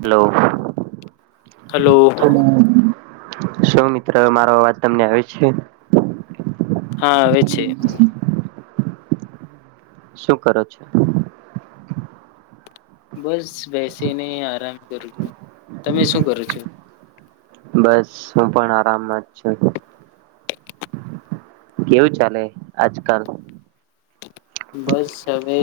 Hello hello [inaudible] શું મિત્ર મારો અવાજ તમને આવે છે? હા આવે છે. શું કરો છો? બસ બેસીને આરામ કરું છું, તમે શું કરો છો? બસ હું પણ આરામમાં જ છું, કેવું ચાલે આજ કલ બસ હવે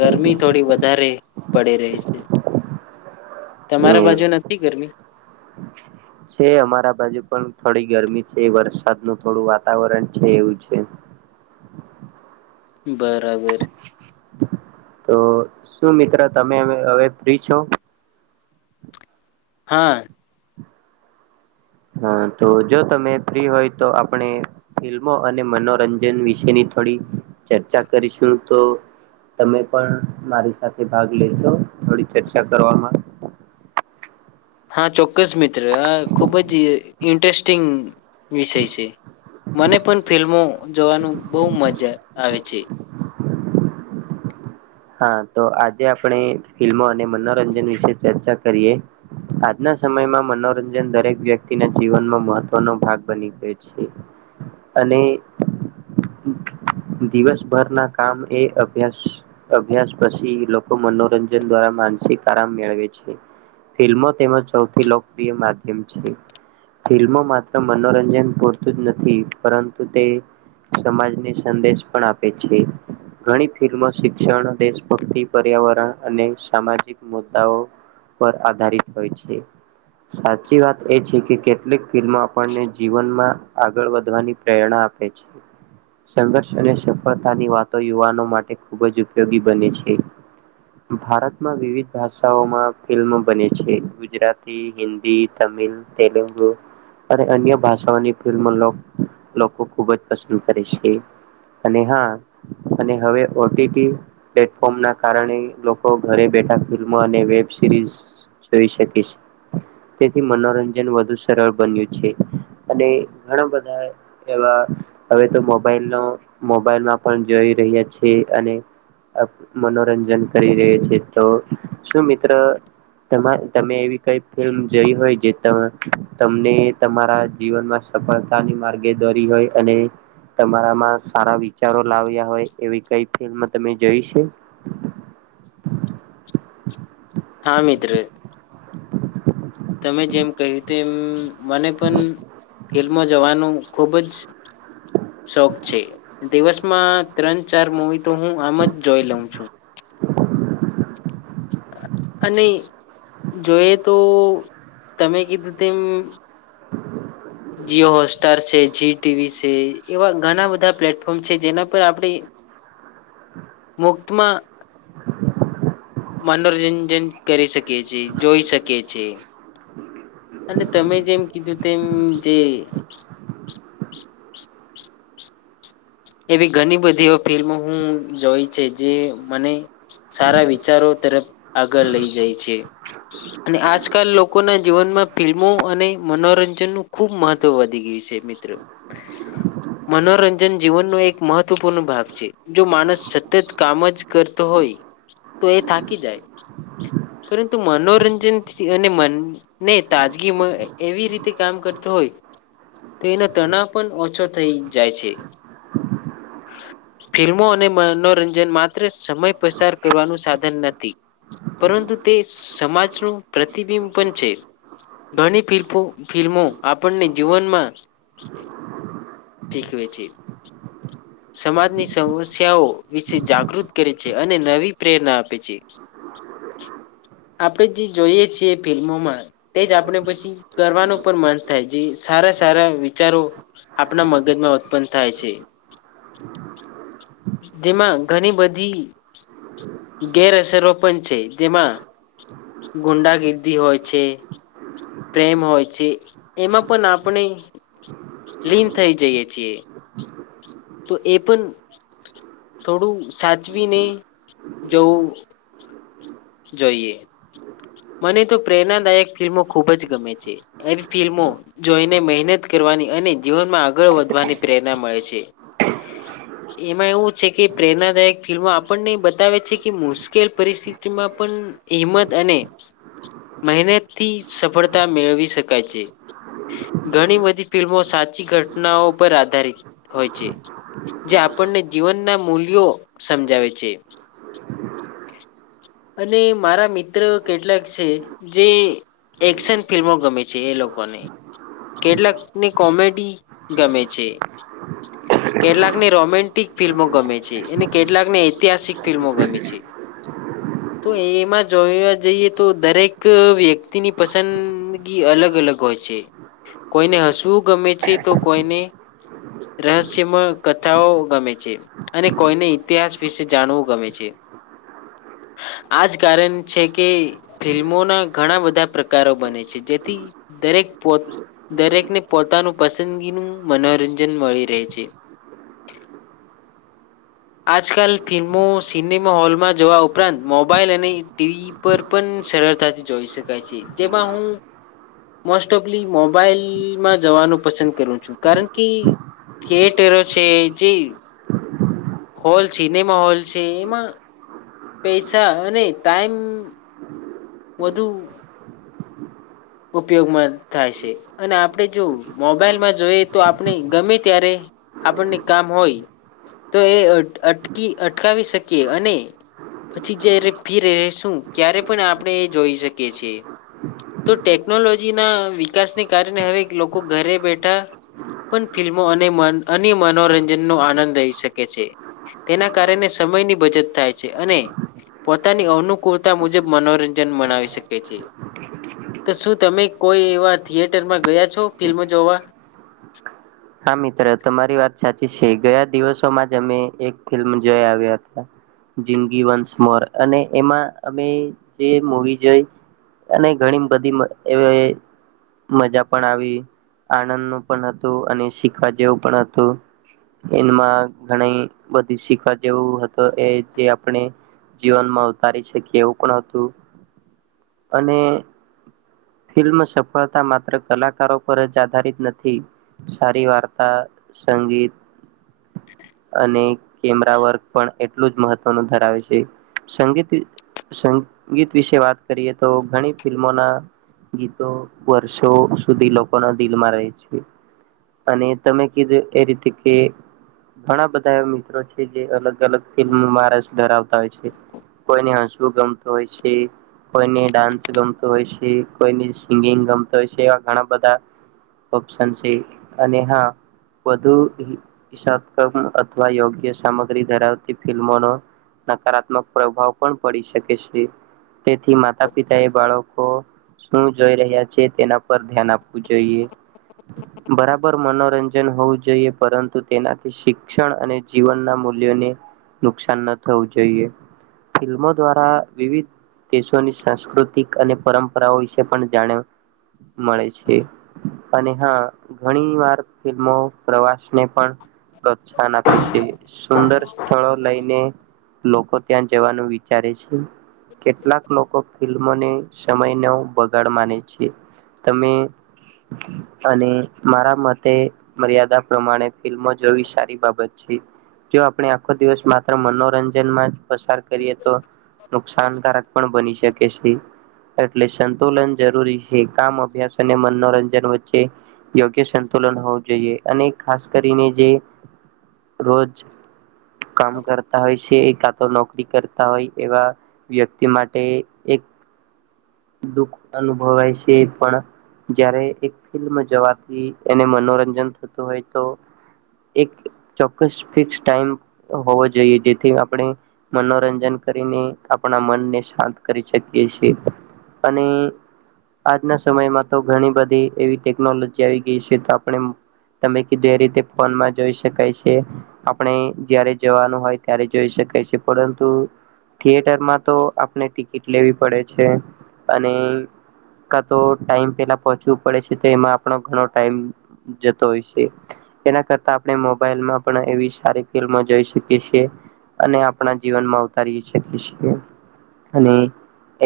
ગરમી થોડી વધારે પડી રહી છે તમારા એવું બાજુ નથી ગરમી, [unintelligible] છે અમારા બાજુ પણ થોડી ગરમી છે વરસાદ ન થોડું વાતાવરણ છે એવું છે, [unintelligible] બરાબર તો શું મિત્ર તમેમે હવે ફ્રી છો? હા હા તો જો તમે ફ્રી હોય તો આપણે ફિલ્મો અને મનોરંજન વિશેની થોડી ચર્ચા કરીશું તો, તમે પણ મારી સાથે ભાગ લેેશો થોડી ચર્ચા કરવામાં? [inaudible] હા ચોક્કસ મિત્ર આ ખુબ જ અ ઇન્ટરેસ્ટિંગ વિષય છે મને પણ ફિલ્મો જોવાનું બહુ મજા આવે છે હા તો આજે આપણે ફિલ્મો અને મનોરંજન વિશે ચર્ચા કરીએ આજના સમયમાં મનોરંજન દરેક વ્યક્તિના જીવનમાં મહત્વનો ભાગ બની ગયો છે અને દિવસભર ના કામ એ અભ્યાસ અભ્યાસ પછી લોકો મનોરંજન દ્વારા માનસિક આરામ મેળવે છે ફિલ્મો તેમજ સૌથી લોકપ્રિય માધ્યમ છે ફિલ્મો માત્ર મનોરંજન પૂરતું જ નથી પરંતુ તે સમાજને સંદેશ પણ આપે છે ઘણી ફિલ્મો શિક્ષણ દેશભક્તિ પર્યાવરણ અને સામાજિક મુદ્દાઓ પર આધારિત હોય છે સાચી વાત એ છે કે કેટલીક ફિલ્મો આપણને જીવનમાં આગળ વધવાની પ્રેરણા આપે છે સંઘર્ષ અને સફળતા ની વાતો યુવાનો માટે ખુબ જ ઉપયોગી બને છે ભારતમાં વિવિધ ભાષાઓમાં ફિલ્મો બને છે ગુજરાતી હિન્દી તમિલ તમિલ તેલુગુ અને અન્ય ભાષાઓની ફિલ્મો લો લોકો ખૂબ જ પસંદ કરે છે અને હા અને હવે ઓટીટી પ્લેટફોર્મ ના કારણે લોકો ઘરે બેઠા ફિલ્મો અને વેબ સિરીઝ જોઈ શકે છે તેથી મનોરંજન વધુ સરળ બન્યું છે અને ઘણા બધા એવા હવે તો મોબાઈલ નો મોબાઈલમાં પણ જોઈ રહ્યા છે અને અપ મનોરંજન કરી રહેછે તો શું મિત્ર તમાર તમે એવી કઈ ફિલ્મ જઈ હોય જે તમને તમારા જીવનમાં સફળતાની માર્ગે દોરી હોય અને તમારામાં સારા વિચારો લાવ્યા હોય એવી કઈ ફિલ્મ તમે જોઈ સે હા મિત્ર [inaudible] તમે જેમ કહ્યું તે એમ મને પણ ફિલ્મો જવાનું ખુબ જ [inaudible] શોખ છે દિવસમાં ત્રણ ચાર મુવી તો હું આમ જ જોઈ લઉં છું અ અને જોઈએ તો તમે કીધું તેમ હમ જીઓ હોટસ્ટાર છે જી ટીવી છે એવા ઘણા બધા પ્લેટફોર્મ છે જેના પર આપણે [inaudible] મુક્તમાં મનોરંજન કરી શકિએ છીએ જોઈ શકિએ છીએ અને તમે જેમ કીધું તેમ જે એવી ઘણી બધી એ ફિલ્મો હું જોઈ છે જે મને સારા વિચારો તરફ આગળ લઈ જાય છે અને આજકાલ લોકોના જીવનમાં ફિલ્મો અને મનોરંજન નું ખુબ મહત્વ વધી ગયું છે મિત્ર હમ મનોરંજન જીવનનો એક મહત્વપૂર્ણ ભાગ છે જો માણસ સતત કામ જ કરતો હોય તો એ થાકી જાય પરંતુ મનોરંજનથી અને મનને તાજગી એવી રીતે કામ કર હો તો એનો તણાવ પણ ઓછો થઈ જાય છે. [inaudible] ફિલ્મો અને મનોરંજન માત્ર સમય પસાર કરવાનું સાધન નથી. પરંતુ તે સમાજનું પ્રતિબિંબ પણ છે. ઘણી ફિલ્મો આપણને જીવનમાં શીકવે છે. [inaudible] સમાજની સમસ્યાઓ વિશે જાગૃત કરે છે અને નવી પ્રેરણા આપે છે. હ. આપણે જે જોઈએ છીએ ફિલ્મોમાં તે જ આપણે પછી કરવાનું પણ મન થાય જે સારા સારા વિચારો આપણા મગજમાં ઉત્પન્ન થાય છે. જેમાં ઘણી બધી ગેરહસરોપણ છે જેમાં ગુંડા ગીર્દી હોય છે. પ્રેમ હોય છે એમાં પણ આપણે લીન થઈ જઈએ છીએ તો એ પણ થોડું સચ ભી નહી જો જોઈએ. મને તો પ્રેરણાદાયક ફિલ્મો ખુબ જ ગમે છે એવી ફિલ્મો જોઈને મહેનત કરવાની અને જીવનમાં આગળ વધવાની પ્રેરણા મળે છે. [inaudible] એમાં એવું છે કે પ્રેરણાદાયક ફિલ્મો આપણને બતાવે છે કે મુશ્કેલ પરિસ્થિતિમાં પણ હિંમત અને મહેનતથી સફળતા મેળવી શકાય છે. ઘણી બધી ફિલ્મો સાચી ઘટનાઓ પર આધારિત હોય છે. જે આપણને જીવનના મૂલ્યો સમજાવે છે. અને મારા મિત્ર કેટલાક છે જે એક્શન ફિલ્મો ગમે છે એ લોકોને કેટલાક ને કોમેડી ગમે છે. હ. કેટલાકને રોમેન્ટિક ફિલ્મો ગમે છે અને કેટલાકને ઐતિહાસિક ફિલ્મો ગમે છે. તું એમાં જોયું જઈએ તો દરેક વ્યક્તિની પસંદગી અલગ અલગ હોય છે. કોઈને હસવું ગમે છે તો કોઈને રહસ્યમય કથાઓ ગમે છે અને કોઈને ઇતિહાસ વિશે જાણવું ગમે છે. હ. આજ કારણ છે કે કે ફિલ્મોના ઘણા બધા પ્રકારો બને છે જેથી દરેક પો દરેક ને પોતાનું પસંદગીનું મનોરંજન મળી રહે છે. [inaudible] આજકાલ ફિલ્મો સિનેમા હોલમાં જોવા ઉપરાંત મોબાઈલ અને ટીવી પર પણ સરળતાથી જોઈ શકાય છે. જેમાં હું મોસ્ટ ઓફલી મોબાઈલમાં જવાનું પસંદ કરું છું. કારણ કે થીએટરો છે જે હોલ સિનેમા હોલ છે. એમાં પૈસા અને ટાઈમ વધુ ઉપયોગમાં થાય છે. અને આપડે જો મોબાઈલમાં જોઈએ તો આપણે ગમે ત્યારે આપડને કામ હોય તો એ અટકી અટકાવી શકીએ અને પછી જ્યારે ફી રેશું ત્યારે પણ આપડે એ જોઈ શકીએ છીએ. તો ટેકનોલોજીના વિકાસને કારણે હવે લોકો ઘરે બેઠા પણ ફિલ્મો અને મન અને મનોરંજનનો આનંદ લઈ શકે છે. તેના કારણે સમયની બચત થાય છે, અને પોતાની અનુકૂળતા મુજબ મનોરંજન મનાવી શકે છે, તો શું તમે કોઈ એવા થિયેટરમાં ગયા છો ફિલ્મ જોવા? હા, મિત્ર તમારી વાત સાચી છે, ગયા દિવસોમાં જ અમે એક ફિલ્મ જોઈ આવ્યા હતા. જિંદગી વંસ મોર અને એમાં અમે જે મવી જોઈ અને ઘણી બધી મ અવ એ મજા પણ આવી આનંદનું પણ હતું, અને શીખવા જેવું પણ હતું, એમાં ઘણી બધી શીખવા જેવું હતુ એ જે આપણે જીવનમાં ઉતારી શકીએ એવું પણ હતું, અને ફિલ્મ સફળતા માત્ર કલાકારો પર જ આધારિત નથી સારી વાર્તા, સંગીત અને કેમેરા વર્ક પણ એટલું જ મહત્વનું ધરાવે છે, સંગીત સંગીત વિશે વાત કરીએ તો ઘણી ફિલ્મોના ગીતો વર્ષો સુધી લોકોના દિલમાં રહે છે, અને અને તમે કીધું એ રીતે કે ઘણા બધા મિત્રો છે કે અલગ-અલગ ફિલ્મમાં રસ ધરાવતા છે, કોઈ ને હસવું ગમતું હોય છે, કોઈને ડાન્સ ગમતો હોય છે, કોઈની સિંગિંગ ગમતો હોય છે. એવા ઘણા બધા ઓપ્શન છે. અને હા વધુ ઈસાબ કર્મ અથવા યોગ્ય સામગ્રી ધરાવતી ફિલ્મોનો નકારાત્મક પ્રભાવ પણ પડી શકે છે, તેથી માતા-પિતા એ બાળકો શું જોઈ રહ્યા છે, તેના પર ધ્યાન આપવું જોઈએ. બરાબર મનોરંજન હોવું જોઈએ. પરંતુ તેનાથી શિક્ષણ અને જીવનના મૂલ્યોને નુકસાન ન થવું જોઈએ. ફિલ્મો દ્વારા વિવિધ દેશોની સાંસ્કૃતિક અને પરંપરાઓ વિશે પણ જાણ મળે છે., અને હા ઘણી વાર ફિલ્મો પ્રવાસને પણ પ્રોત્સાહન આપે છે, સુંદર સ્થળો લઈને લોકો ત્યાં જવાનું વિચારે છે, કેટલાક લોકો ફિલ્મોને સમયનો બગાડ માને છે, તમે અને મારા મતે મર્યાદા પ્રમાણે ફિલ્મો જોવી સારી બાબત છે, જો આપણે આખો દિવસ માત્ર મનોરંજનમાં જ પસાર કરીએ તો નુકસાનકારક પણ બની શકે છે. એટલે સંતુલન જરૂરી છે, કામ અભ્યાસ અને મનોરંજન વચ્ચે યોગ્ય સંતુલન હોવું જોઈએ. અને ખાસ કરીને જે રોજ કામ કરતા હોય છે કા તો નોકરી કરતા હોય, એવા વ્યક્તિ માટે એક દુઃખ અનુભવાય છે, પણ જ્યારે એક ફિલ્મ જોવા એને મનોરંજન થતું હોય તો એક ચોક્કસ ફિક્સ ટાઈમ હોવો જોઈએ, જેથી આપણે મનોરંજન કરીને આપણા મનને શાંત કરી શકીએ છીએ અને આજના સમયમાં તો ઘણી બધી એવી ટેકનોલોજી આવી ગઈ છે, તો આપણે તમે કીધુ એ રીતે ફોનમાં જોઈ શકાય છે, આપણે જયારે જવાનું હોય ત્યારે જોઈ શકાય પરંતુ થિયેટરમાં તો આપણે ટિકિટ લેવી પડે છે, અને કાતો ટાઈમ પેલા પહોંચવું પડે છે, તેમાં ગણો ગણો ટાઈમ જતો હોય એના કરતા મોબાઈલમાં પણ એવી સારી ફિલ્મો શકીએ અને આપણા જીવનમાં ઉતારી શકી છીએ, અને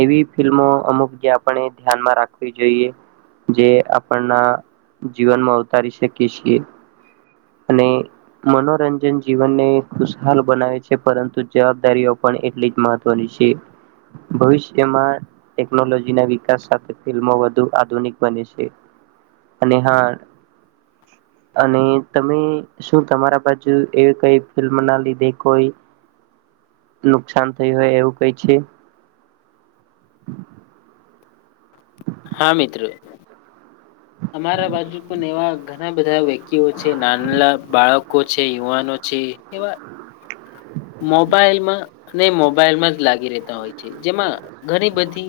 એવી ફિલ્મો અમુક જે આપણે ધ્યાનમાં રાખવી જોઈએ. જે આપણના જીવનમાં ઉતારી શકી છીએ. અને મનોરંજન જીવનને ખુશહાલ બનાવે છે પરંતુ જવાબદારીઓ. પણ એટલી જ મહત્વની છે. ભવિષ્યમાં ટેકનોલોજીના વિકાસ સાથે ફિલ્મો વધુ આધુનિક બને છે. અને હા. અને તમે શું તમારા બાજુ એવી કઈ ફિલ્મ ના લીધે કોઈ. નુકસાન થયું હોય એવું કઈ છે. હા મિત્ર. અમારા બાજુ પણ એવા ઘણા બધા વ્યક્તિઓ છે નાના નાના બાળકો છે યુવાનો. છે કેવા. મોબાઈલમાં અને મોબાઈલમાં જ લાગી રહેતા હોય છે જેમાં ઘણી બધી.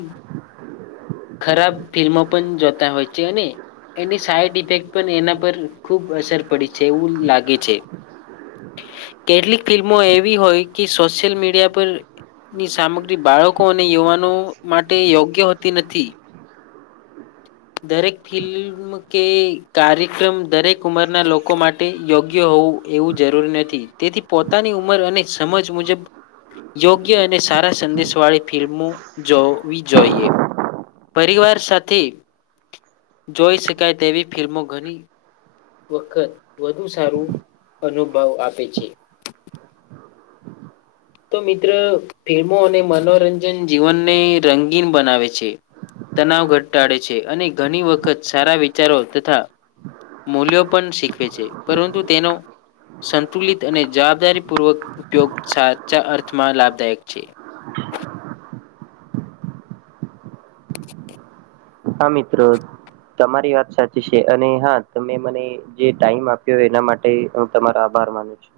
ખરાબ ફિલ્મો પણ જોતા હોય છે અને. એની સાઈડ ઇફેક્ટ પણ એના પર ખૂબ અસર પડી છે એવું લાગે છે. કેટલીક ફિલ્મો એવી હોય કે સોશિયલ મીડિયા પર. ની સામગ્રી બાળકો અને યુવાનો માટે યોગ્ય હોતી નથી. [inaudible] દરેક ફિલ્મ કે કાર્યક્રમ દરેક ઉંમરના લોકો માટે યોગ્ય હોવું. એવું જરૂરી નથી તેથી પોતાની ઉંમર અને સમજ મુજબ. યોગ્ય અને સારા સંદેશવાળી ફિલ્મો જોવી જોઈએ. પરિવાર સાથે જોઈ શકાય તેવી ફિલ્મો ઘણી. વખત વધુ સારું અનુભવ આપે છે. તો મિત્ર ફિલ્મો અને મનોરંજન જીવનને રંગીન બનાવે છે. તનાવ ઘટાડે છે અને ઘણી વખત સારા વિચારો તથા. મૂલ્યો પણ શીખવે છે પરંતુ તેનો. સંતુલિત અને જવાબદારી પૂર્વક ઉપયોગ સા. ચા અર્થમાં લાભદાયક છે. હા મિત્ર. તમારી વાત સાચી છે અને હા તમે મને જે ટાઈમ આપ્યો એના માટે હુ તમારો આભાર. માનુ છુ.